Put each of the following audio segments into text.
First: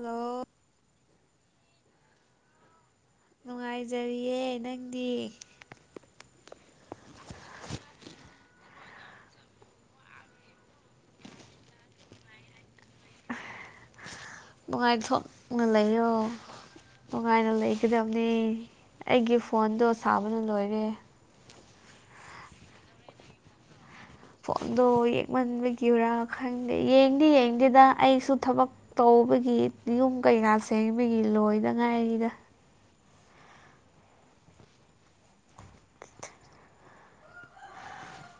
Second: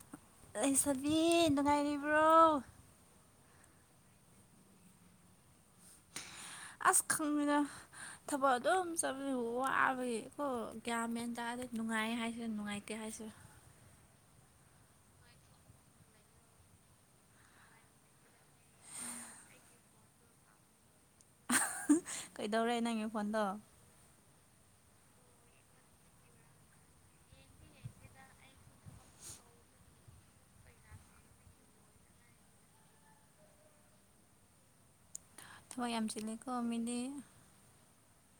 hello ꯂꯩꯁꯥꯕꯤ ꯅꯨꯡꯉꯥꯏꯔꯤꯕ꯭ꯔꯣ ꯅꯨꯡꯉꯥꯏꯖꯥꯔꯤꯌꯦ ꯅꯪꯗꯤ ꯑꯁ ꯈꯪꯗꯦꯗ ꯊꯕꯛ ꯑꯗꯨꯝ ꯆꯠꯄꯅꯤꯅ ꯋꯥꯕꯒꯤ ꯀꯣ ꯒꯌ꯭ꯥꯟ ꯃꯦꯟ ꯇꯗꯦꯗ ꯅꯨꯡꯉꯥꯏ ꯍꯥꯏꯁꯤꯔꯥ ꯅꯨꯡꯉꯥꯏꯇꯦ ꯍꯥꯏꯁꯤꯔꯥ ꯅꯨꯡꯉꯥꯏꯊꯣꯛꯅ ꯂꯩꯌꯣ ꯅꯨꯡꯉꯥꯏꯅ ꯂꯩꯒꯗꯕꯅꯤ ꯑꯩꯒꯤ ꯐꯣꯟꯗꯣ ꯁꯥꯕꯅ ꯂꯣꯏꯔꯦ ꯀꯩꯗꯧꯔꯦ ꯅꯪꯒꯤ ꯐꯣꯟꯗꯣ ꯐꯣꯟꯗꯣ ꯌꯦꯛꯃꯟꯕꯒꯤꯔꯥ ꯈꯪꯗꯦ ꯌꯦꯡꯗꯤ ꯌꯦꯡꯗꯦꯗ ꯑꯩꯁꯨ ꯊꯕꯛ ꯇꯧꯕꯒꯤ ꯌꯨꯝ ꯀꯩꯀꯥ ꯁꯦꯝꯕꯒꯤ ꯂꯣꯏꯗꯉꯥꯏꯔꯤꯗ ꯊꯕꯛ ꯌꯥꯝ ꯆꯤꯜꯂꯤꯀꯣ ꯃꯤꯗꯤ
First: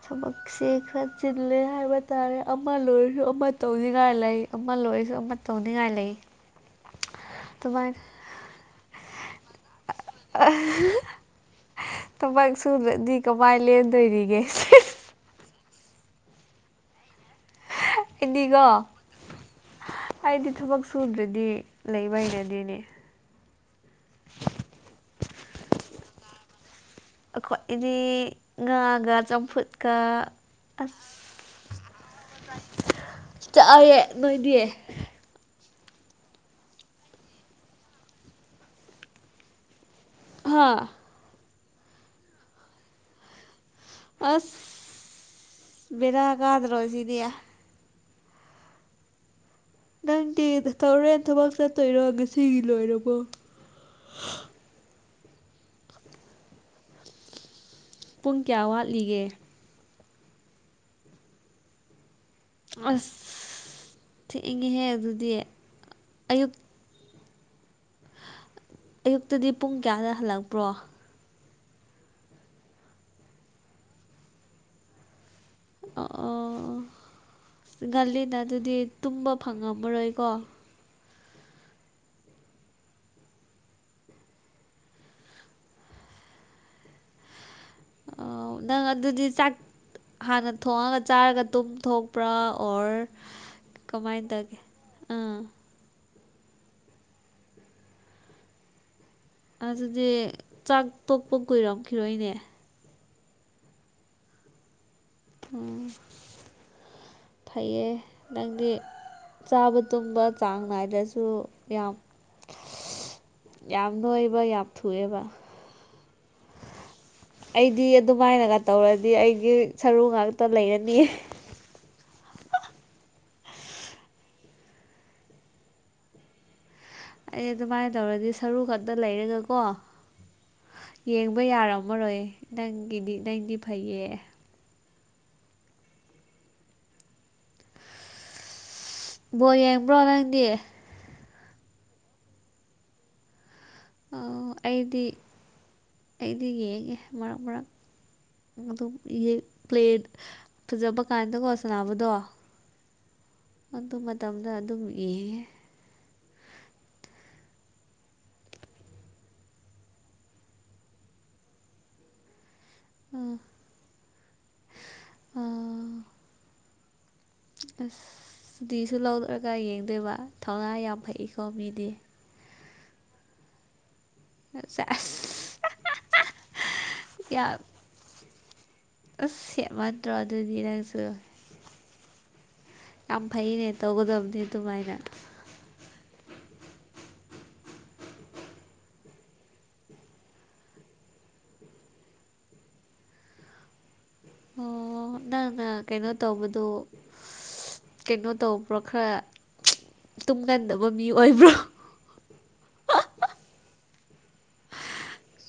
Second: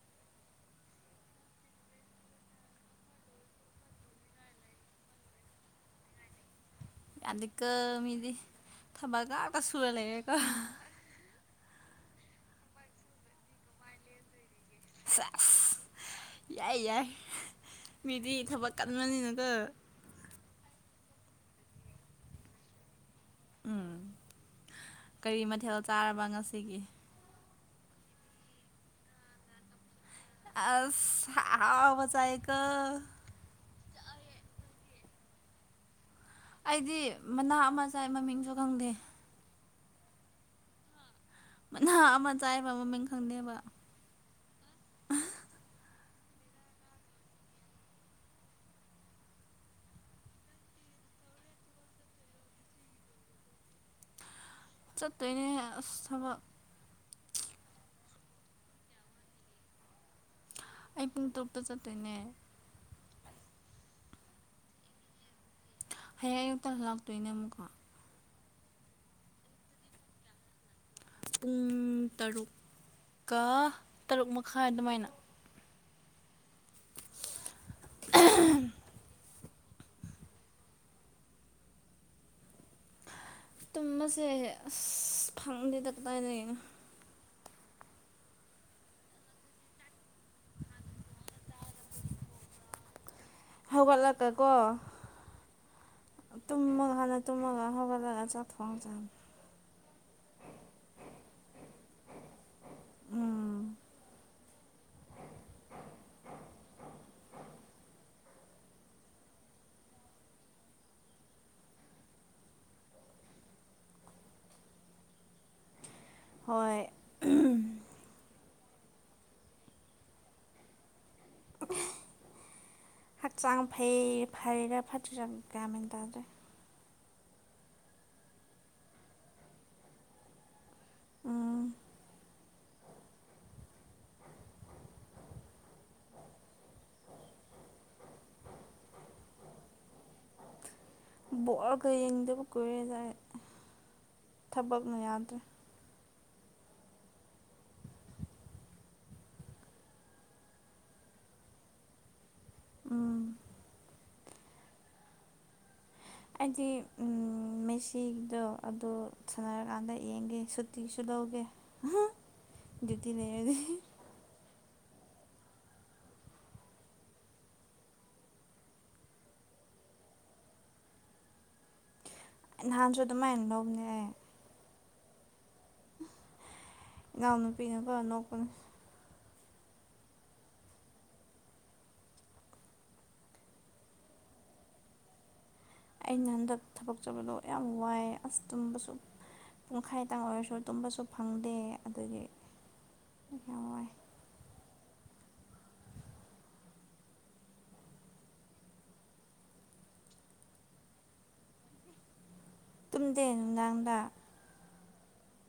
ꯊꯥꯕꯛꯁꯦ ꯈꯥꯔ ꯆꯤꯜꯂꯦ ꯍꯥꯏꯕ ꯇꯥꯔꯦ ꯑꯃ ꯂꯣꯏꯔꯁꯨ ꯑꯃ ꯇꯧꯅꯤꯡꯉꯥꯏ ꯂꯩ ꯑꯃ ꯂꯣꯏꯔꯁꯨ ꯑꯃ ꯇꯧꯅꯤꯡꯉꯥꯏ ꯂꯩꯌꯦ ꯌꯥꯗꯦꯀꯣ ꯃꯤꯗꯤ ꯊꯕꯛꯉꯥꯛꯇ ꯁꯨꯔꯥ ꯂꯩꯔꯦꯀꯣ ꯊꯥꯕꯛ ꯁꯨꯗ꯭ꯔꯗꯤ ꯀꯃꯥꯏꯅ ꯂꯦꯟꯗꯣꯏꯔꯤꯒꯦ ꯁꯦꯖ ꯌꯥꯏ ꯌꯥꯏ ꯃꯤꯗꯤ ꯊꯥꯕꯛ ꯑꯩꯗꯤꯀꯣ ꯀꯟꯕꯅꯤꯅꯀꯣ ꯑꯩꯗꯤ ꯊꯥꯕꯛ ꯁꯨꯗ꯭ꯔꯗꯤ ꯂꯩꯕ ꯍꯩꯅꯗꯦꯅꯦ ꯎꯝ [unintelligible] ꯀꯔꯤ ꯃꯥꯊꯦꯜ ꯆꯥꯔꯕ ꯉꯁꯤꯒꯤ ꯑꯩꯈꯣꯏ ꯏꯗꯤ ꯉꯥꯒ ꯆꯝꯐꯨꯠꯀ ꯑꯁ ꯑꯍꯥꯎ ꯑꯍꯥꯎꯕ ꯆꯥꯏꯀꯣ ꯆꯥꯏꯌꯦ ꯅꯣꯏꯗꯤ ꯑꯩꯗꯤ ꯃꯅꯥ ꯑꯃ ꯆꯥꯏ ꯃꯃꯤꯡꯁꯨ ꯈꯪꯗꯦ ꯍꯥ ꯃꯥꯅ ꯑꯃ ꯆꯥꯏꯕ ꯃꯃꯤꯡ ꯈꯪꯗꯦꯕ ꯑꯁ ꯕꯦꯔꯥ ꯀꯗ꯭ꯔꯣ ꯑꯁꯤꯗꯤ ꯅꯪꯗꯤ ꯇꯧꯔꯦꯟ ꯊꯕꯛ ꯆꯠꯇꯣꯏꯔꯣ ꯉꯁꯤꯒꯤ ꯂꯣꯏꯔꯕꯣ ꯆꯠꯇꯣꯏꯅꯦ ꯑꯁ ꯊꯕꯛ ꯄꯨꯡ ꯀꯌꯥ ꯋꯥꯠꯂꯤꯒꯦ ꯑꯩ ꯄꯨꯡ ꯇꯔꯨꯛꯇ ꯆꯠꯇꯣꯏꯅꯦ ꯑꯁ ꯊꯦꯡꯉꯤꯍꯦ ꯑꯗꯨꯗꯤ ꯍꯌꯦꯡ ꯑꯌꯨꯛ ꯑꯌꯨꯛꯇ ꯂꯥꯛꯇꯣꯏꯅꯣ ꯑꯃꯨꯛꯀ ꯑꯌꯨꯛꯇꯥꯗꯤ ꯄꯨꯡ ꯀꯌꯥꯗ ꯍꯜꯂꯛꯄ꯭ꯔꯣ ꯄꯨꯡ ꯇꯔꯨꯛꯀ ꯇꯔꯨꯛ ꯃꯈꯥꯏ ꯑꯗꯨꯃꯥꯏꯅ ꯑ ꯑꯣ ꯉꯟꯂꯤꯅ ꯑꯗꯨꯗꯤ ꯇꯨꯝꯕ ꯐꯪꯉꯝꯃꯔꯣꯏꯀꯣ ꯇꯨꯝꯕꯁꯦ ꯑꯁ ꯐꯪꯗꯦꯗ ꯀꯗꯥꯏꯗꯒꯤꯅꯣ [unintelligible] ꯅꯪ ꯑꯗꯨꯗꯤ ꯆꯥꯛ ꯍꯥꯟꯅ ꯊꯣꯡꯉꯒ ꯆꯥꯔꯒ ꯇꯨꯝꯊꯣꯡ ꯄ꯭ꯔꯥ ꯑꯣꯔ ꯀꯃꯥꯏꯅ ꯍꯧꯒꯠꯂꯒꯀꯣ ꯇꯧꯒꯦ ꯑꯥ ꯇꯨꯝꯃꯒ ꯍꯥꯟꯅ ꯇꯨꯝꯃꯒ ꯍꯧꯒꯠꯂꯒ ꯆꯥꯛꯊꯣꯡꯉꯥ ꯆꯅꯤ ꯑꯗꯨꯗꯤ ꯆꯥꯛ ꯇꯣꯛꯄ ꯀꯨꯏꯔꯝꯈꯤꯔꯣꯏꯅꯦ ꯎꯝ ꯎꯝ ꯐꯩꯌꯦ ꯅꯪꯗꯤ ꯆꯥꯕ ꯇꯨꯝꯕ ꯆꯥꯡ ꯅꯥꯏꯗꯁꯨ ꯌꯥꯝ ꯌꯥꯝ ꯅꫭꯏꯕ ꯌꯥꯝ ꯊꯨꯏꯑꯦꯕ ꯍꯣꯏ ꯑꯩꯗꯤ ꯑꯗꯨꯃꯥꯏꯅꯒ ꯇꯧꯔꯗꯤ ꯑꯩꯒꯤ ꯁꯔꯨ ꯉꯥꯛꯇ ꯂꯩꯔꯅꯤ ꯍꯛꯆꯥꯡ ꯐꯩ ꯐꯩꯔꯤꯔ ꯐꯠꯇꯔꯤꯔ ꯒꯤꯌ‌ꯦꯟ ꯃꯦꯟ ꯇꯥꯗ꯭ꯔꯦ ꯑꯩ ꯑꯗꯨꯃꯥꯏꯅ ꯇꯧꯔꯗꯤ ꯁꯔꯨ ꯈꯛꯇ ꯂꯩꯔꯒ ꯀꯣ ꯌꯦꯡꯕ ꯎꯝ ꯌꯥꯔꯝꯃꯔꯣꯏ ꯅꯪꯒꯤꯗꯤ ꯅꯪꯗꯤ ꯐꯩꯌꯦ ꯕꯣꯜ ꯌꯦꯡꯕ꯭ꯔꯣ ꯅꯪꯗꯤ ꯕꯣꯜꯒ ꯌꯦꯡꯗꯕ ꯀꯨꯏꯔꯦꯗ‌ ꯑꯩ ꯑꫭ ꯊꯕꯛꯅ ꯑꯩꯗꯤ ꯌꯥꯗ꯭ꯔꯦ ꯑꯩꯗꯤ ꯌꯦꯡꯉꯦ ꯃꯔꯛ ꯃꯔꯛ ꯑꯗꯨꯝ ꯄ꯭ꯂꯦ ꯐꯖꯕ ꯀꯥꯟꯗꯀꯣ ꯁꯅꯕꯗꯣ ꯎꯝ ꯑꯗꯨ ꯃꯇꯝꯗ ꯑꯗꯨꯝ ꯌꯦꯡꯉꯦ ꯑꯩꯗꯤ ꯎꯝ ꯃꯦꯁꯤꯗꯣ ꯑꯗꯨ ꯁꯥꯟꯅꯔꯀꯥꯟꯗ ꯌꯦꯡꯒꯦ ꯁꯨꯇꯤꯁꯨ ꯂꯧꯒꯦ ꯍꯥ ꯑꯥ ꯗꯤꯌꯨ꯭ꯇꯤꯂꯩꯔꯗ ꯑꯥ ꯑꯁ ꯁꯨꯇꯤꯁꯨ ꯂꯧꯗꯔꯒ ꯌꯦꯡꯗꯣꯏꯕ ꯊꯧꯅꯥ ꯌꯥꯝ ꯐꯩꯩꯀꯣ ꯃꯤꯗꯤ ꯅꯍꯥꯟꯁꯨ ꯑꯗꯨꯃꯥꯏꯅ ꯂꯧꯕꯅꯦ ꯑꯩ ꯆꯦ [unintelligible] ꯏꯅꯥꯎꯅꯨꯄꯤꯅ ꯀꫭ ꯅꯣꯛꯄꯅꯤ ꯑꯁ ꯍꯦꯃꯟꯗ꯭ꯔꯣ ꯑꯗꯨꯗꯤ ꯅꯪꯁꯨ ꯌꯥꯝ ꯐꯩꯅꯦ ꯇꯧꯒꯗꯕꯅꯤ ꯑꯗꯨꯃꯥꯏꯅ ꯑꯩꯅ ꯍꯟꯗꯛ ꯊꯕꯛ ꯆꯠꯕꯗꯣ ꯌꯥꯝ ꯋꯥꯏꯑ ꯑꯁ ꯇꯨꯝꯕꯁꯨ ꯄꯨꯡꯈꯥꯏꯇꯪ ꯑꯣꯏꯔꯁꯨ ꯇꯨꯝꯕꯁꯨ ꯐꯪꯗꯦ ꯑꯗꯨꯒꯤ ꯌꯥꯝ ꯋꯥꯏ ꯑꯣ ꯅꯪꯅ ꯀꯩꯅꯣ ꯇꯧꯕꯗꯣ ꯀꯩꯅꯣ ꯇꯧꯕ꯭ꯔꯣ ꯈꯔ ꯇꯨꯝꯒꯟꯗꯕ ꯃꯤ ꯑꯣꯏꯕ꯭ꯔꯣ ꯇꯨꯝꯗꯦ ꯅꯨꯡꯗꯥꯡꯗꯥ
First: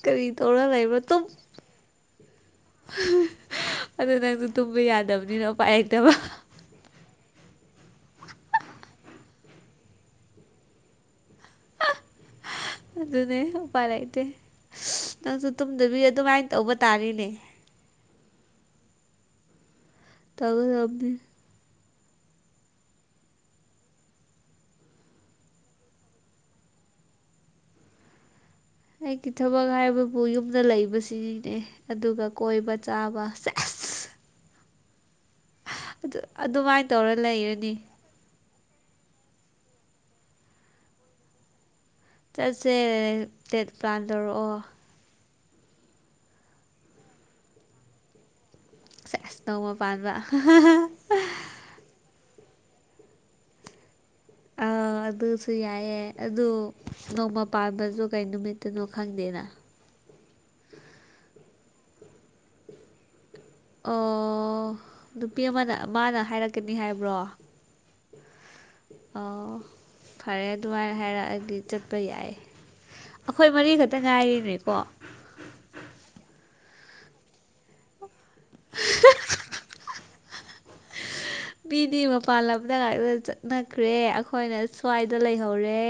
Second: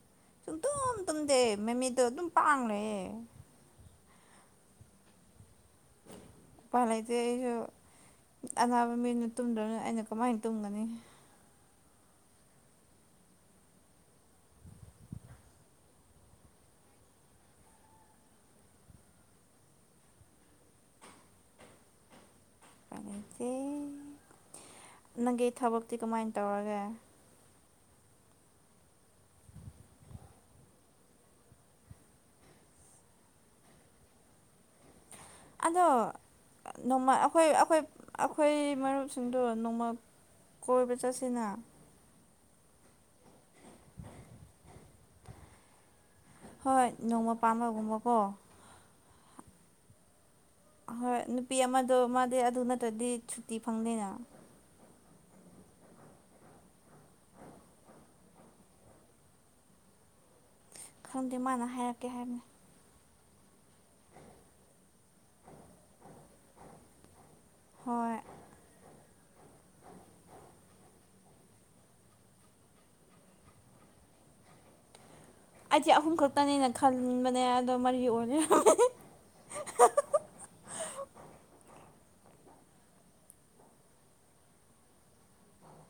ꯀꯔꯤ ꯇꯧꯔꯒ ꯂꯩꯕ꯭ꯔꯥ ꯇꯨꯝ ꯇꯨꯝꯗꯦ ꯃꯃꯤꯠꯇꯣ ꯑꯗꯨꯝ ꯄꯥꯡ ꯂꯩꯌꯦ ꯑꯗꯨ ꯅꯪꯁꯨ ꯇꯨꯝꯕ ꯌꯥꯗꯕꯅꯤꯅ ꯎꯄꯥꯥꯏ ꯂꯩꯇꯕ ꯎꯄꯥꯏ ꯂꯩꯇꯦ ꯑꯩꯁꯨ ꯑꯅꯥꯕ ꯃꯤꯅ ꯇꯨꯝꯗꯔꯕꯅꯤꯅ ꯑꯩꯅ ꯀꯃꯥꯏꯅ ꯇꯨꯝꯒꯅꯤ ꯑꯗꯨꯅꯦ ꯎꯄꯥꯏ ꯂꯩꯇꯦ ꯅꯪꯁꯨ ꯇꯨꯝꯗꯕꯤ ꯑꯗꯨꯃꯥꯏꯅ ꯇꯧꯕ ꯇꯥꯔ‌ꯦꯅꯦ ꯇꯧꯒꯗꯕꯅꯤ ꯎꯄꯥꯏ ꯂꯩꯇ‌ꯦ ꯅꯪꯒꯤ ꯊꯕꯛꯇꯤ ꯀꯃꯥꯏꯅ ꯇꯧꯔꯒꯦ ꯑꯩꯒꯤ ꯊꯕꯛ ꯍꯥꯏꯕꯕꯨ ꯌꯨꯝꯗ ꯂꯩꯕꯁꯤꯅꯤꯅꯦ ꯑꯗꯨꯒ ꯀꯣꯏꯕ ꯆꯥꯕ ꯆ [unintelligible] ꯑꯗꯣ ꯑꯗꯨ ꯑꯗꯨꯃꯥꯏꯅ ꯅꯣꯡꯃ ꯇꯧꯔ ꯑꯩꯈꯣꯏ ꯂꯩꯔꯅꯤ ꯑꯩꯈꯣꯏ ꯑꯩꯈꯣꯏ ꯃꯔꯨꯞꯁꯤꯡꯗꯣ ꯅꯣꯡꯃ ꯀꯣꯏꯕ ꯆꯠꯁꯦꯅ ꯆꯠꯁꯦ ꯗꯦꯠ ꯄ꯭ꯂꯥꯟ ꯇꯧꯔꯛꯑꯣ ꯍꯣꯏ ꯅꯣꯡꯃ ꯄꯥꯝꯕꯒꯨꯝꯕꯀꯣ ꯁꯦꯁ ꯅꯣꯡꯃ ꯄꯥꯟꯕ ꯍꯣꯏ ꯅꯨꯄꯤ ꯑꯃꯗꯣ ꯃꯥꯗꯤ ꯑꯗꯨ ꯅꯠꯇ꯭ꯔꯗꯤ ꯁꯨꯇꯤ ꯐꯪꯗꯦꯅ ꯑꯥ ꯑꯗꯨꯁꯨ ꯌꯥꯏꯌꯦ ꯑꯗꯨ ꯅꯣꯡꯃ ꯄꯥꯟꯕꯁꯨ ꯀꯩ ꯅꯨꯃꯤꯠꯇꯅꯣ ꯈꯪꯗꯦꯅ ꯈꯪꯗꯦ ꯃꯥꯅ ꯍꯥꯏꯔꯛꯀꯦ ꯍꯥꯏꯕꯅꯦ ꯑꯣ ꯅꯨꯄꯤ ꯑꯃꯅ ꯃꯥꯅ ꯍꯥꯏꯔꯛꯀꯅꯤ ꯍꯥꯏꯕ꯭ꯔꯣ ꯍꯣꯏ ꯑꯣ ꯐꯔꯦ ꯑꯗꯨꯃꯥꯏ ꯍꯥꯏꯔꯛꯑꯗꯤ ꯆꯠꯄ ꯌꯥꯏ ꯑꯩꯈꯣꯏ ꯃꯔꯤ ꯈꯛꯇ ꯉꯥꯏꯔꯦꯅꯦꯀꯣ ꯑꯩꯗꯤ ꯑꯍꯨꯝ ꯈꯛꯇꯅꯦꯅ ꯈꯟꯕꯅꯦ ꯑꯗꯣ ꯃꯔꯤ ꯑꯣꯏꯅ ꯂꯩꯔꯝꯃꯦ ꯃꯤꯗꯤ ꯃꯄꯥꯟ ꯂꯝꯗ ꯉꯥꯛꯇ ꯆꯠꯅꯈ꯭ꯔꯦ ꯑꯩꯈꯣꯏꯅ ꯁ꯭ꯋꯥꯏꯗ ꯂꯩꯍꯧꯔꯦ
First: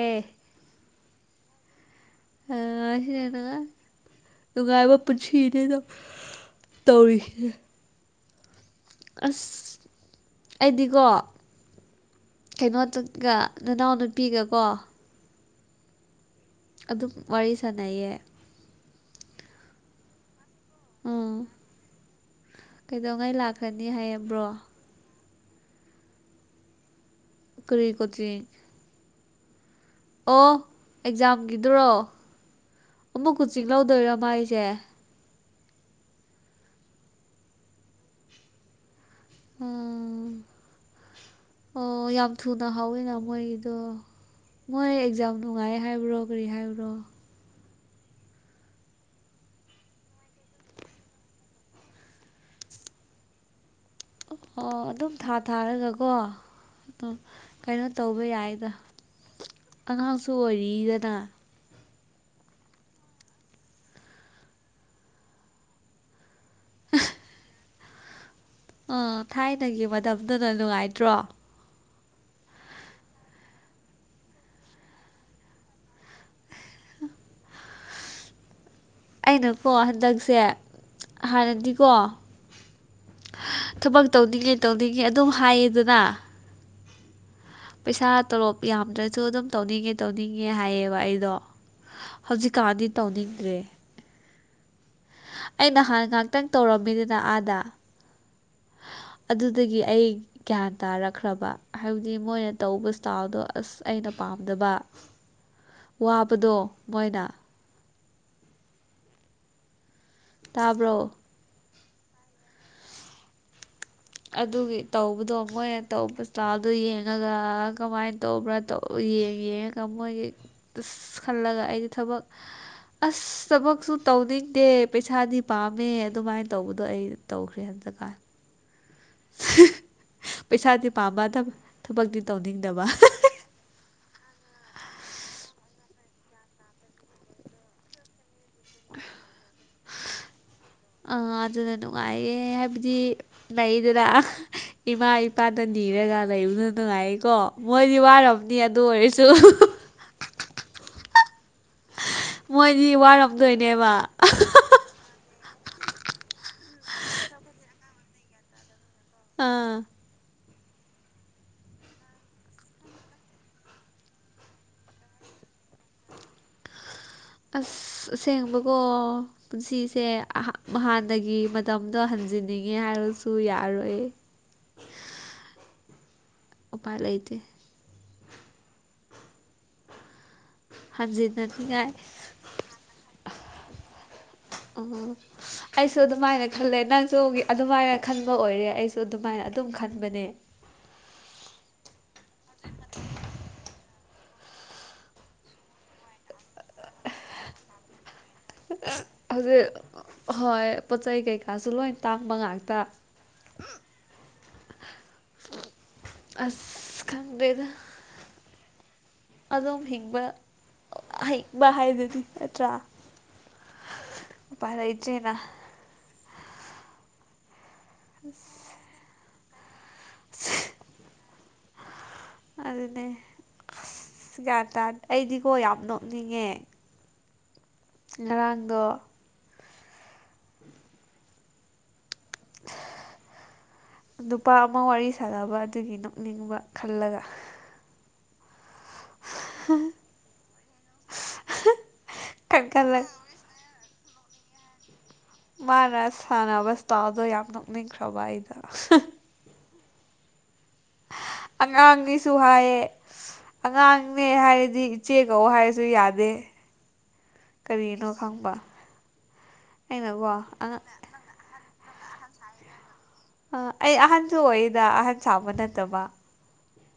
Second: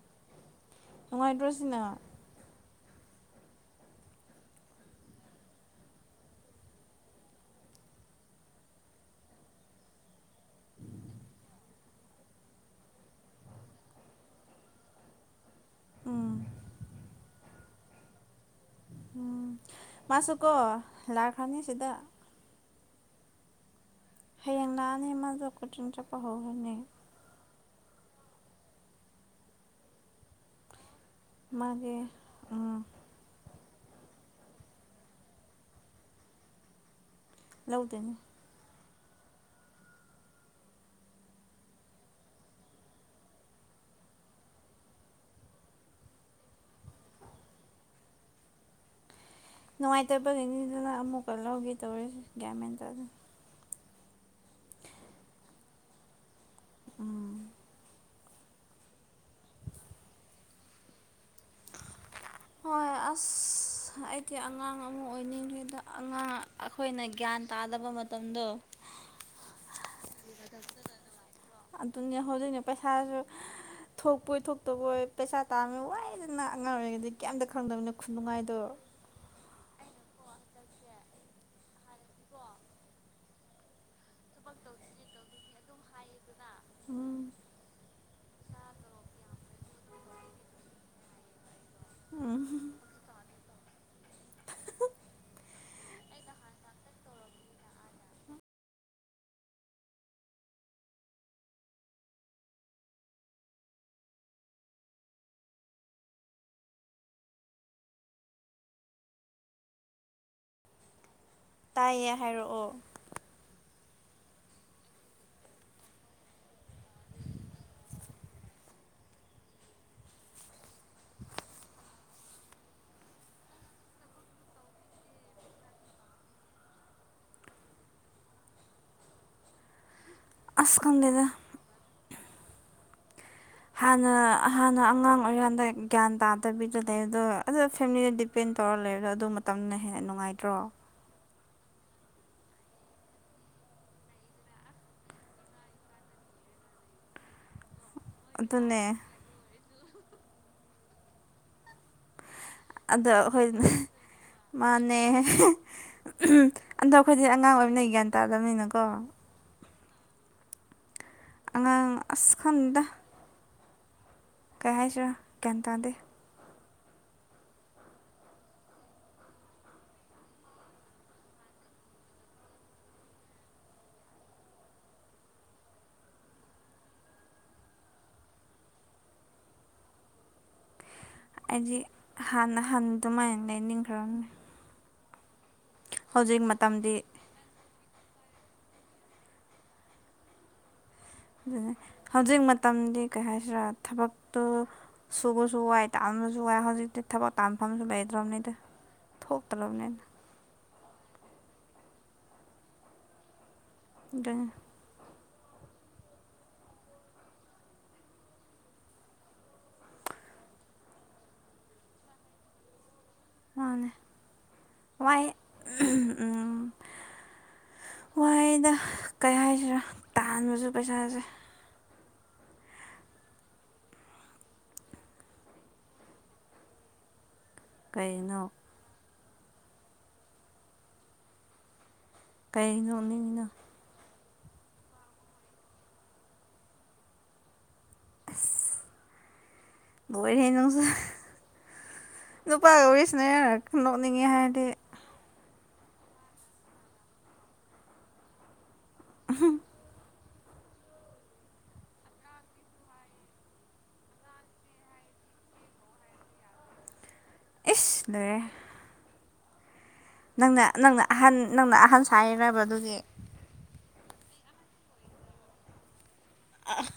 ꯅꯨꯡꯉꯥꯏꯇ꯭ꯔꯣꯁꯤꯅ ꯑꯥ ꯁꯤꯅ ꯅꯨꯡꯉꯥꯏ ꯅꯨꯡꯉꯥꯏꯕ ꯄꯨꯟꯁꯤꯅꯤꯗ ꯇꯧꯔꯤ ꯑꯁ ꯑꯩꯗꯤꯀꯣ ꯀꯩꯅꯣ ꯆꯠꯒ ꯅꯅꯥꯎ ꯅꯨꯄꯤꯒꯀꯣ ꯎꯝ ꯑꯗꯨꯝ ꯋꯥꯔꯤ ꯁꯥꯟꯅꯩꯌꯦ ꯎꯝ ꯃꯥꯁꯨ ꯀꯣ ꯎꯝ ꯂꯥꯛꯈ꯭ꯔꯅꯤ ꯁꯤꯗ ꯀꯩꯗꯧꯉꯩ ꯂꯥꯛꯀꯅꯤ ꯍꯥꯏꯌꯦ ꯍꯌꯦꯡ ꯂꯚꯑꯅꯤ ꯃꯥꯗꯣ ꯀꯣꯆꯤꯡ ꯆꯠꯄ ꯍꯧꯔꯅꯤ ꯀꯔꯤ ꯀꯣꯆꯤꯡ ꯑꯣ ꯑꯦꯛꯖꯥꯝꯒꯤꯗꯨꯔꯣ ꯃꯥꯒꯤ ꯎꯝ ꯑꯃꯨꯛ ꯀꯣꯆꯤꯡ ꯂꯧꯗꯣꯏꯔꯥ ꯃꯥꯏꯁꯦ ꯂꯧꯗꯥꯅꯤ ꯎꯝ [inaudible] ꯑꯣ ꯌꯥꯝ ꯊꯨꯅ ꯍꯥꯎꯋꯤꯅ ꯃꯣꯏꯒꯤꯗꯣ ꯃꯣꯏ ꯑꯦꯛꯖꯥꯝ ꯅꯨꯡꯉꯥꯏ ꯍꯥꯏꯕ꯭ꯔꯣ ꯀꯔꯤ ꯍꯥꯏꯕ꯭ꯔꯣ ꯅꯨꯡꯉꯥꯏꯇꯕꯒꯤꯅꯤꯗꯅ ꯑꯃꯨꯛꯀ ꯂꯧꯒꯦ ꯇꯧꯔꯤꯁꯦ ꯒ꯭ꯌꯥꯃꯦꯟ ꯇꯗꯦ ꯑꯣ ꯑꯗꯨꯝ ꯊꯥ ꯊꯥꯔꯒꯀꯣ ꯑꯗꯨ ꯎꯝ ꯀꯩꯅꯣ ꯇꯧꯕ ꯌꯥꯏꯗ ꯑꯉꯥꯡꯁꯨ ꯑꯣꯏꯔꯤꯗꯅ ꯍꯣꯏ ꯑꯁ ꯑꯩꯗꯤ ꯑꯉꯥꯡ ꯑꯃꯨꯛ ꯑꯣꯏꯅꯤꯡꯉꯦꯗ ꯑꯉꯥꯡ ꯑꯩꯈꯣꯏꯅ ꯒ꯭ꯌꯥꯟ ꯇꯥꯗꯕ ꯃꯇꯝꯗꯣ ꯑꯥ ꯊꯥꯏꯅꯒꯤ ꯃꯇꯝꯗꯨꯅ ꯅꯨꯡꯉꯥꯏꯇ꯭ꯔꯣ ꯑꯗꯨꯅꯦ ꯍꯧꯖꯤꯛꯅ ꯄꯩꯁꯥꯁꯨ ꯊꯣꯛꯄꯣꯏ ꯊꯣꯛꯇꯕꯣꯏ ꯄꯩꯁꯥ ꯇꯥꯟꯕ ꯋꯥꯏꯗꯅ ꯑꯉꯥꯡ ꯑꯣꯏꯔꯤꯉꯩꯗꯤ ꯀꯦꯝꯇ ꯈꯪꯗꯃꯤꯅꯥ ꯈꯨꯅꯨꯡꯉꯥꯏꯗꯣ ꯑꯩꯅꯀꯣ ꯍꯟꯗꯛꯁꯦ ꯍꯥꯟꯅꯗꯤꯀꯣ ꯊꯕꯛ ꯇꯧꯅꯤꯡꯉꯦ ꯇꯧꯅꯤꯡꯉꯦ ꯑꯗꯨꯝ ꯍꯥꯏꯌꯦꯗꯅ ꯎꯝ ꯄꯩꯁꯥ ꯇꯣꯂꯣꯞ ꯌꯥꯝꯗ꯭ꯔꯁꯨ ꯑꯗꯨꯝ ꯇꯧꯅꯤꯡꯉꯦ ꯇꯧꯅꯤꯡꯉꯦ ꯍꯥꯏꯌꯦꯕ ꯑꯩꯗꯣ ꯎꯝ ꯍꯧꯖꯤꯛꯀꯥꯟꯗꯤ ꯇꯧꯅꯤꯡꯗ꯭ꯔꯦ ꯑꯩ ꯅꯍꯥꯟ ꯉꯥꯇꯪ ꯇꯧꯔꯝꯃꯤꯗꯅ ꯑꯥꯗ [inaudible] ꯑꯗꯨꯗꯒꯤ ꯑꯩ ꯒ꯭ꯌꯥꯟ ꯇꯥꯔꯛꯈ꯭ꯔꯕ ꯍꯥꯏꯕꯗꯤ ꯃꯣꯏꯅ ꯇꯧꯕ ꯏꯁꯇꯥꯥꯏꯜꯗꯣ ꯑꯁ ꯑꯩꯅ ꯄꯥꯝꯗꯕ [inaudible] ꯋꯥꯕꯗꯣ ꯃꯣꯏꯅ ꯇꯥꯕ꯭ꯔꯣ ꯇꯥꯏꯌꯦ ꯍꯥꯏꯔꯛꯑꯣ ꯑꯗꯨꯒꯤ ꯇꯧꯕꯗꯣ ꯃꯣꯏꯅ ꯇꯧꯕꯆꯥꯗꯨꯣ ꯌꯦꯡꯉꯒ ꯀꯃꯥꯏꯅ ꯇꯧꯕ꯭ꯔꯥ ꯇꯧ ꯌꯦꯡ ꯌꯦꯡꯉꯒ ꯃꯣꯏꯒꯤ ꯈꯜꯂꯒ ꯑꯩꯒꯤ ꯊꯕꯛ ꯑꯁ ꯊꯕꯛꯁꯨ ꯇꯧꯅꯤꯡꯗꯦ ꯄꯩꯁꯥꯗꯤ ꯄꯥꯝꯃꯦ ꯑꯗꯨꯃꯥꯏꯅ ꯇꯧꯕꯗꯣ ꯑꯩ ꯇꯧꯈ꯭ꯔꯦ ꯑꯗꯨꯗꯀꯥꯟ ꯑꯁ ꯄꯩꯁꯥꯗꯤ ꯈꯪꯗꯦꯗ ꯄꯥꯝꯝꯕꯗꯕ ꯊꯕꯛꯇꯤ ꯇꯧꯅꯤꯡꯗꯕ ꯍꯥꯟꯅ ꯍꯥꯟꯅ ꯑꯉꯥꯡ ꯑꯣꯏꯔꯤꯀꯥꯟꯗ ꯒ꯭ꯌꯥꯟ ꯇꯥꯗꯕꯤꯗ ꯂꯩ ꯑꯗꯣ ꯑꯗꯨ ꯐꯦꯃꯤꯂꯤꯗ ꯄꯦꯟ ꯇꯧꯔ ꯂꯩꯔꯒꯣ ꯑꯗꯨ ꯃꯇꯝꯅ ꯍꯦꯟꯅ ꯅꯨꯡꯉꯥꯏꯇ꯭ꯔꯣ ꯑ ꯑꯗꯨꯅ ꯅꯨꯡꯉꯥꯏꯌꯦꯦ ꯍꯥꯏꯕꯗꯤ ꯃꯗꯨꯅ ꯏꯃꯥ ꯏꯄꯥꯗ ꯅꯤꯔꯒ ꯂꯩꯕꯅ ꯅꯨꯡꯉꯥꯏꯀꯣ ꯃꯣꯏꯗꯤ ꯋꯥꯔꯝꯅꯤ ꯑꯗꯨꯅꯦ ꯑꯗꯨ ꯑꯣꯏꯔꯁꯨ ꯃꯣꯏꯗꯤ ꯑꯗꯣ ꯑꯩꯈꯣꯏꯅꯦ ꯋꯥꯔꯝꯗꯣꯏꯅꯦꯕ ꯃꯟꯅꯦ ꯑꯗꯣ ꯑꯈꯣꯏꯗꯤ ꯑꯉꯥꯡ ꯑꯣꯏꯕꯅꯤꯅ ꯒ꯭ꯌꯥꯟ ꯇꯥꯗꯕꯅꯤꯅꯀꯣ ꯑꯥ ꯑꯉꯥꯡ ꯑꯁ ꯈꯪꯗ ꯀꯩ ꯍꯥꯏꯁꯤꯔꯥ ꯒꯌ꯭ꯥꯟ ꯇꯥꯗꯦ ꯑꯁ ꯁꯦꯡꯕꯀꯣ ꯄꯨꯟꯁꯤꯁꯦ ꯑꯍ ꯍꯥꯟꯅꯒꯤ ꯃꯇꯝꯗꯣ ꯍꯟꯖꯤꯟꯅꯤꯡꯉꯦ ꯍꯥꯏꯔꯁꯨ ꯌꯥꯔꯣꯏꯌꯦ ꯎꯄꯥꯏꯂꯩꯇꯦ ꯍꯖꯤꯠ ꯑꯩꯗꯤ ꯍꯥꯟꯅ ꯍꯟ ꯗꯨꯃꯥꯏꯅ ꯂꯩꯅꯤꯡꯈ꯭ꯔꯝꯅꯦ ꯎꯃꯍꯨꯝ ꯑꯩꯁꯨ ꯑꯗꯨꯃꯥꯏꯅ ꯈꯜꯂꯦ ꯃꯇꯝꯗꯤ ꯅꯪꯁꯨ ꯑꯗꯨꯃꯥꯏꯅ ꯈꯟꯕ ꯑꯣꯏꯔꯦ ꯑꯩꯁꯨ ꯑꯗꯨꯃꯥꯏꯅ ꯑꯗꯨꯝ ꯈꯟꯕꯅꯦ ꯑꯗꯨꯅꯦ ꯍꯧꯖꯤꯛ ꯃꯇꯝꯗꯤ ꯀꯩꯍꯥꯏꯁꯤꯔꯥ ꯊꯕꯛꯇꯨ ꯁꯨꯕꯁꯨꯨ ꯋꯥꯏ ꯇꯥꯟꯕꯁꯨꯨ ꯋꯥꯥꯏ ꯍꯧꯖꯤꯛꯇꯤ ꯊꯕꯛ ꯇꯥꯟꯐꯝꯁꯨ ꯂꯩꯇꯔꯝꯅꯤ ꯍꯧꯖꯤꯛ ꯍꯣꯏ ꯄꯣꯠ ꯆꯩ ꯀꯩꯀꯥꯁꯨ ꯂꯣꯏ ꯇꯥꯡꯕ ꯉꯥꯛꯇꯥ ꯑꯗꯨꯅꯤ ꯑꯁ ꯈꯡꯗꯦꯗꯥ ꯑꯗꯨꯝ ꯍꯤꯡꯕ ꯍꯤꯡꯕ ꯍꯥꯏꯗꯨꯅꯤ ꯅꯠꯇ꯭ꯔꯥ ꯃꯥꯟꯅꯦ ꯎꯄꯥꯏ ꯋꯥꯥꯏ ꯂꯩꯇ꯭ꯔꯦꯅ ꯎꯝꯍꯨꯝ ꯋꯥꯌꯦꯗꯥ ꯀꯩꯍꯥꯏꯁꯤꯔꯥ ꯇꯥꯟꯕꯁꯨ ꯄꯩꯁꯥꯁꯦ ꯑꯗꯨꯅꯦ ꯑꯁ ꯒꯌ꯭ꯥꯟ ꯇꯥꯗꯦ ꯑꯩꯗꯤꯀꯣ ꯌꯥꯝ ꯅꯣꯛꯅꯤꯡꯉꯦ ꯀꯩꯅꯣ ꯉꯔꯥꯡꯗꯣ ꯀꯩ ꯅꯣꯛꯅꯤꯡꯉꯤꯅꯣ ꯅꯨꯄꯥ ꯑꯃꯥ ꯋꯥꯔꯤ ꯁꯥꯟꯅꯕ ꯑꯗꯨꯒꯤ ꯅꯣꯛꯅꯤꯡꯕ ꯈꯜꯂꯒ ꯂꯣꯏꯔꯦꯍꯦ ꯅꯡꯁꯨ ꯈꯟ ꯅꯨꯄꯥꯒ ꯈꯜꯂꯒ ꯁꯟꯅꯩ ꯍꯥꯏꯔꯥ ꯅꯣꯛꯅꯤꯡꯉꯦ ꯍꯥꯏꯔꯗꯤ ꯃꯥꯅ ꯁꯥꯟꯅꯕ ꯁꯇꯥꯥꯎꯗꯣ ꯌꯥꯝ ꯅꯣꯛꯅꯤꯡꯈ꯭ꯔꯕ ꯑꯩꯗꯣ ꯎꯝꯍꯨꯝ ꯑꯉꯥꯡꯅꯦꯁꯨ ꯍꯥꯏꯌꯦ ꯑꯉꯥꯡꯅꯦ ꯍꯥꯏꯔꯗꯤ ꯏꯆꯦ ꯀꯧꯋꯣ ꯍꯥꯏꯔꯁꯨ ꯌꯥꯗꯦ ꯏꯁ ꯀꯔꯤꯅꯣ ꯂꯣꯏꯔꯦ ꯈꯪꯕ ꯑꯩꯅꯀꯣ ꯅꯪꯅ ꯅꯪꯅ ꯑꯍꯟ ꯅꯪꯅ ꯑꯍꯟ ꯁꯥꯏꯔꯕꯑꯗꯨꯒꯤ ꯑ ꯑꯩꯑꯍꯟꯁꯨ ꯑꯣꯏꯌꯦꯗ ꯑꯍꯟ ꯁꯥꯕ ꯅꯠꯇꯕ ꯑꯥ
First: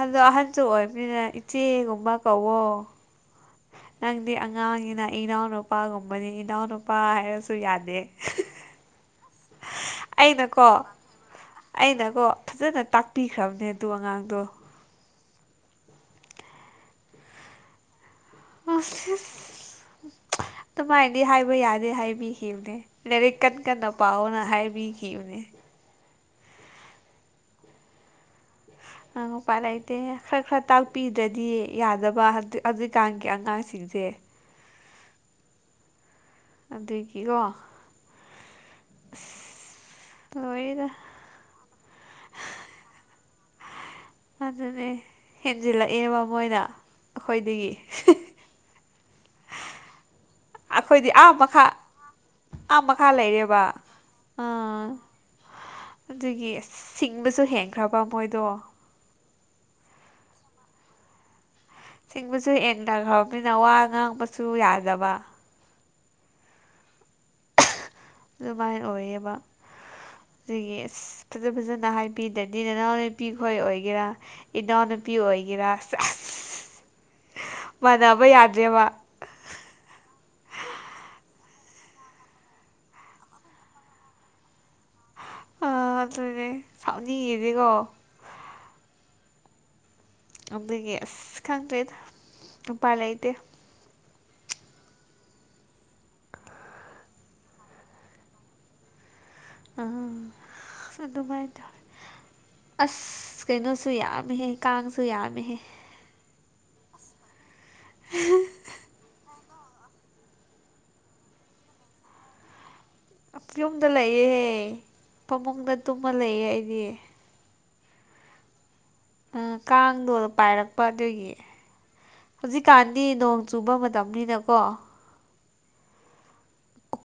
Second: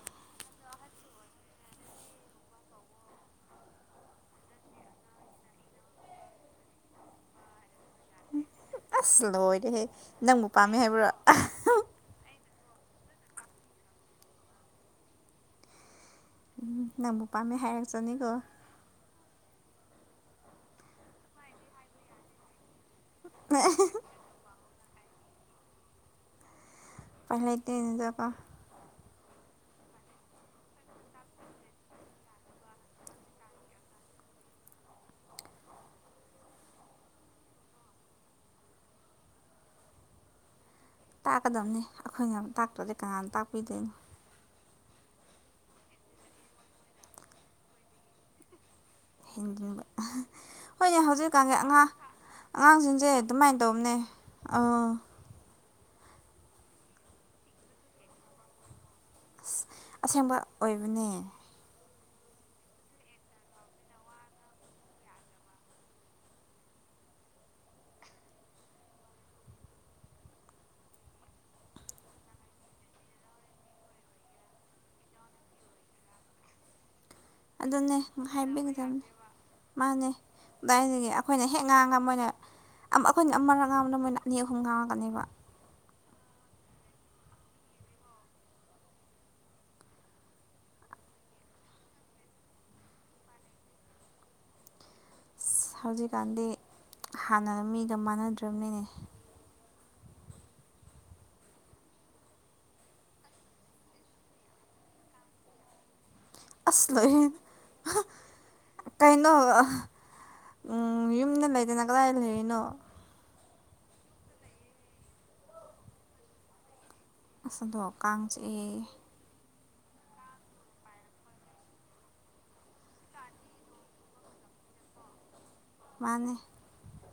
ꯑꯗꯣ ꯑꯍꯟꯁꯨ ꯑꯣꯏꯕꯅꯤꯅ ꯏꯆꯦꯒꯨꯝꯕ ꯀꯧꯋꯣ ꯅꯪꯗꯤ ꯑꯉꯥꯡꯅꯤꯅ ꯏꯅꯥꯎꯅꯨꯄꯥꯒꯨꯝꯕꯅꯤ ꯏꯅꯥꯎꯅꯨꯄꯥ ꯍꯥꯏꯔꯁꯨ ꯌꯥꯗꯦ ꯑꯁ ꯂꯣꯏꯔꯦꯍꯦ ꯅꯪꯕꯨ ꯑꯩꯅꯀꯣ ꯄꯝꯃꯦ ꯍꯥꯏꯕ꯭ꯔꯣ ꯑꯩꯅꯀꯣ ꯐꯖꯅ ꯇꯥꯛꯄꯤꯈ꯭ꯔꯕꯅꯦ ꯑꯗꯨ ꯑꯉꯥꯡꯗꯨ ꯎꯝ ꯅꯡꯕꯨ ꯄꯥꯝꯃꯦ ꯍꯥꯏꯔꯛ ꯆꯥꯅꯤꯀꯣ ꯑꯗꯨꯃꯥꯏꯅꯗꯤ ꯍꯥꯏꯕ ꯌꯥꯗꯦ ꯍꯥꯏꯕꯤꯈꯤꯕꯅꯦ ꯂꯥꯏꯔꯤꯛ ꯀꯟ ꯀꯟꯅ ꯄꯥꯎꯋꯣꯅꯥ ꯍꯥꯏꯕꯤꯈꯤꯕꯅꯦ ꯄꯥꯏꯂꯩꯇꯦ ꯑꯡ ꯎꯄꯥꯏ ꯂꯩꯇꯦ ꯈꯔ ꯈꯔ ꯇꯥꯛꯄꯤꯗ꯭ꯔꯗꯤ ꯌꯥꯗꯕꯥ ꯍꯧꯖꯤꯛ ꯍꯧꯖꯤꯛꯀꯥꯟꯒꯤ ꯑꯉꯥꯡꯁꯤꯡꯁꯦ ꯑꯗꯨꯒꯤꯀꯣ ꯂꯣꯏꯔꯦꯗ ꯇꯥꯛꯀꯗꯝꯅꯤ ꯑꯩꯈꯣꯏꯅ ꯇꯥꯛꯇ꯭ꯔꯗꯤ ꯀꯅꯥꯅ ꯇꯥꯛꯄꯤꯗꯣꯏꯅꯣ ꯑꯗꯨꯅꯦ ꯍꯦꯟꯖꯤꯜꯂꯛꯑꯦꯕ ꯃꯣꯏꯅ ꯑꯩꯈꯣꯏꯗꯒꯤ ꯍꯦꯟꯖꯤꯕ ꯑꯍꯥ ꯍꯣꯏꯅꯦ ꯑꯩꯈꯣꯏꯗꯤ ꯑꯥ ꯍꯧꯖꯤꯛꯀꯥꯟꯒꯤ ꯃꯈꯥ ꯑꯉꯥꯡ ꯑꯥ ꯑꯉꯥꯡꯁꯤꯡꯁꯦ ꯃꯈꯥ ꯑꯗꯨꯃꯥꯏꯅ ꯂꯩꯔꯦꯕ ꯇꯧꯕꯅꯦ ꯑꯥ ꯑꯣ ꯑꯗꯨꯒꯤ ꯁꯤꯡꯕꯁꯨ ꯍꯦꯡꯈ꯭ꯔꯕ ꯃꯣꯏꯗꯣ ꯏꯁ ꯑꯁꯦꯡꯕ ꯑꯣꯏꯕꯅꯦ ꯊꯤꯡꯕꯁꯨ [unintelligible] ꯋꯥ ꯉꯥꯡꯕꯁꯨ ꯌꯥꯗꯕ ꯑꯗꯨꯃꯥꯏ ꯑꯣꯏꯌꯦꯕ ꯑꯗꯨꯒꯤ ꯑꯁ ꯐꯖ ꯐꯖꯅ ꯍꯥꯏꯕꯤꯗꯗꯤ ꯅꯅꯥꯎ ꯅꯨꯄꯤꯈꯣꯏ ꯑꯣꯏꯒꯦꯔꯥ ꯏꯅꯥꯎ ꯅꯨꯄꯤ ꯑꯣꯏꯒꯦꯔꯥ ꯁꯦꯁ ꯑꯗꯨꯅꯦ ꯎꯝ ꯃꯥꯟꯅꯕ ꯌꯥꯗ꯭ꯔꯦꯕ ꯍꯥꯏꯕꯤꯒꯗꯕꯅꯦ ꯃꯥꯟꯅꯦ ꯏꯕꯥꯟꯅꯤꯒꯤ ꯑꯩꯈꯣꯏꯅ ꯍꯦꯛ ꯉꯥꯡꯉ ꯃꯣꯏꯅ ꯑꯝ ꯑꯩꯈꯣꯏꯅ ꯑꯃꯒꯛ ꯉꯥꯡꯕꯗ ꯃꯣꯏꯅ ꯑꯅꯤ ꯑꯍꯨꯝ ꯉꯥꯡꯉꯛꯀꯅꯦꯕ ꯑ ꯑꯗꯨꯅꯦ ꯁꯥꯎꯅꯤꯡꯉꯤꯖꯦꯀꯣ ꯑꯗꯨꯒꯤ ꯑꯁ ꯈꯪꯗ꯭ꯔꯦꯗ ꯎꯄꯥꯏ ꯂꯩꯇꯦ ꯑꯁ ꯍꯧꯖꯤꯛꯀꯥꯟꯗꯤ ꯍꯥꯟꯅ ꯃꯤꯒ ꯃꯥꯟꯅꯗ꯭ꯔꯝꯅꯤꯅꯦ ꯑ ꯑꯗꯨꯃꯥꯏ ꯇꯧ ꯑꯁ ꯀꯩꯅꯣꯁꯨ ꯌꯥꯝꯃꯤꯍꯦ ꯀꯥꯡꯁꯨ ꯌꯥꯝꯃꯤꯍꯦ ꯑꯁ ꯂꯣꯏꯔꯦꯅ ꯍꯍ ꯀꯩꯅꯣ ꯑꯍ ꯎꯝ ꯌꯨꯝꯗ ꯂꯩꯇꯅ ꯀꯗꯥꯏ ꯂꯩꯔꯤꯅꯣ ꯌꯨꯝꯗ ꯂꯩꯌꯦꯍꯦ ꯐꯃꯨꯡꯗ ꯇꯨꯝꯃ ꯂꯩꯌꯦ ꯑꯩꯗꯤ ꯑꯁ ꯑꯗꯣ ꯀꯥꯡ ꯆꯤꯛꯑꯦ ꯑ ꯀꯥꯡꯗꯣ ꯄꯥꯏꯔꯛꯄ ꯑꯗꯨꯒꯤ ꯍꯧꯖꯤꯛꯀꯥꯟꯗꯤ ꯅꯣꯡ ꯆꯨꯕ ꯃꯇꯝꯅꯤꯅꯀꯣ ꯃꯥꯅꯦ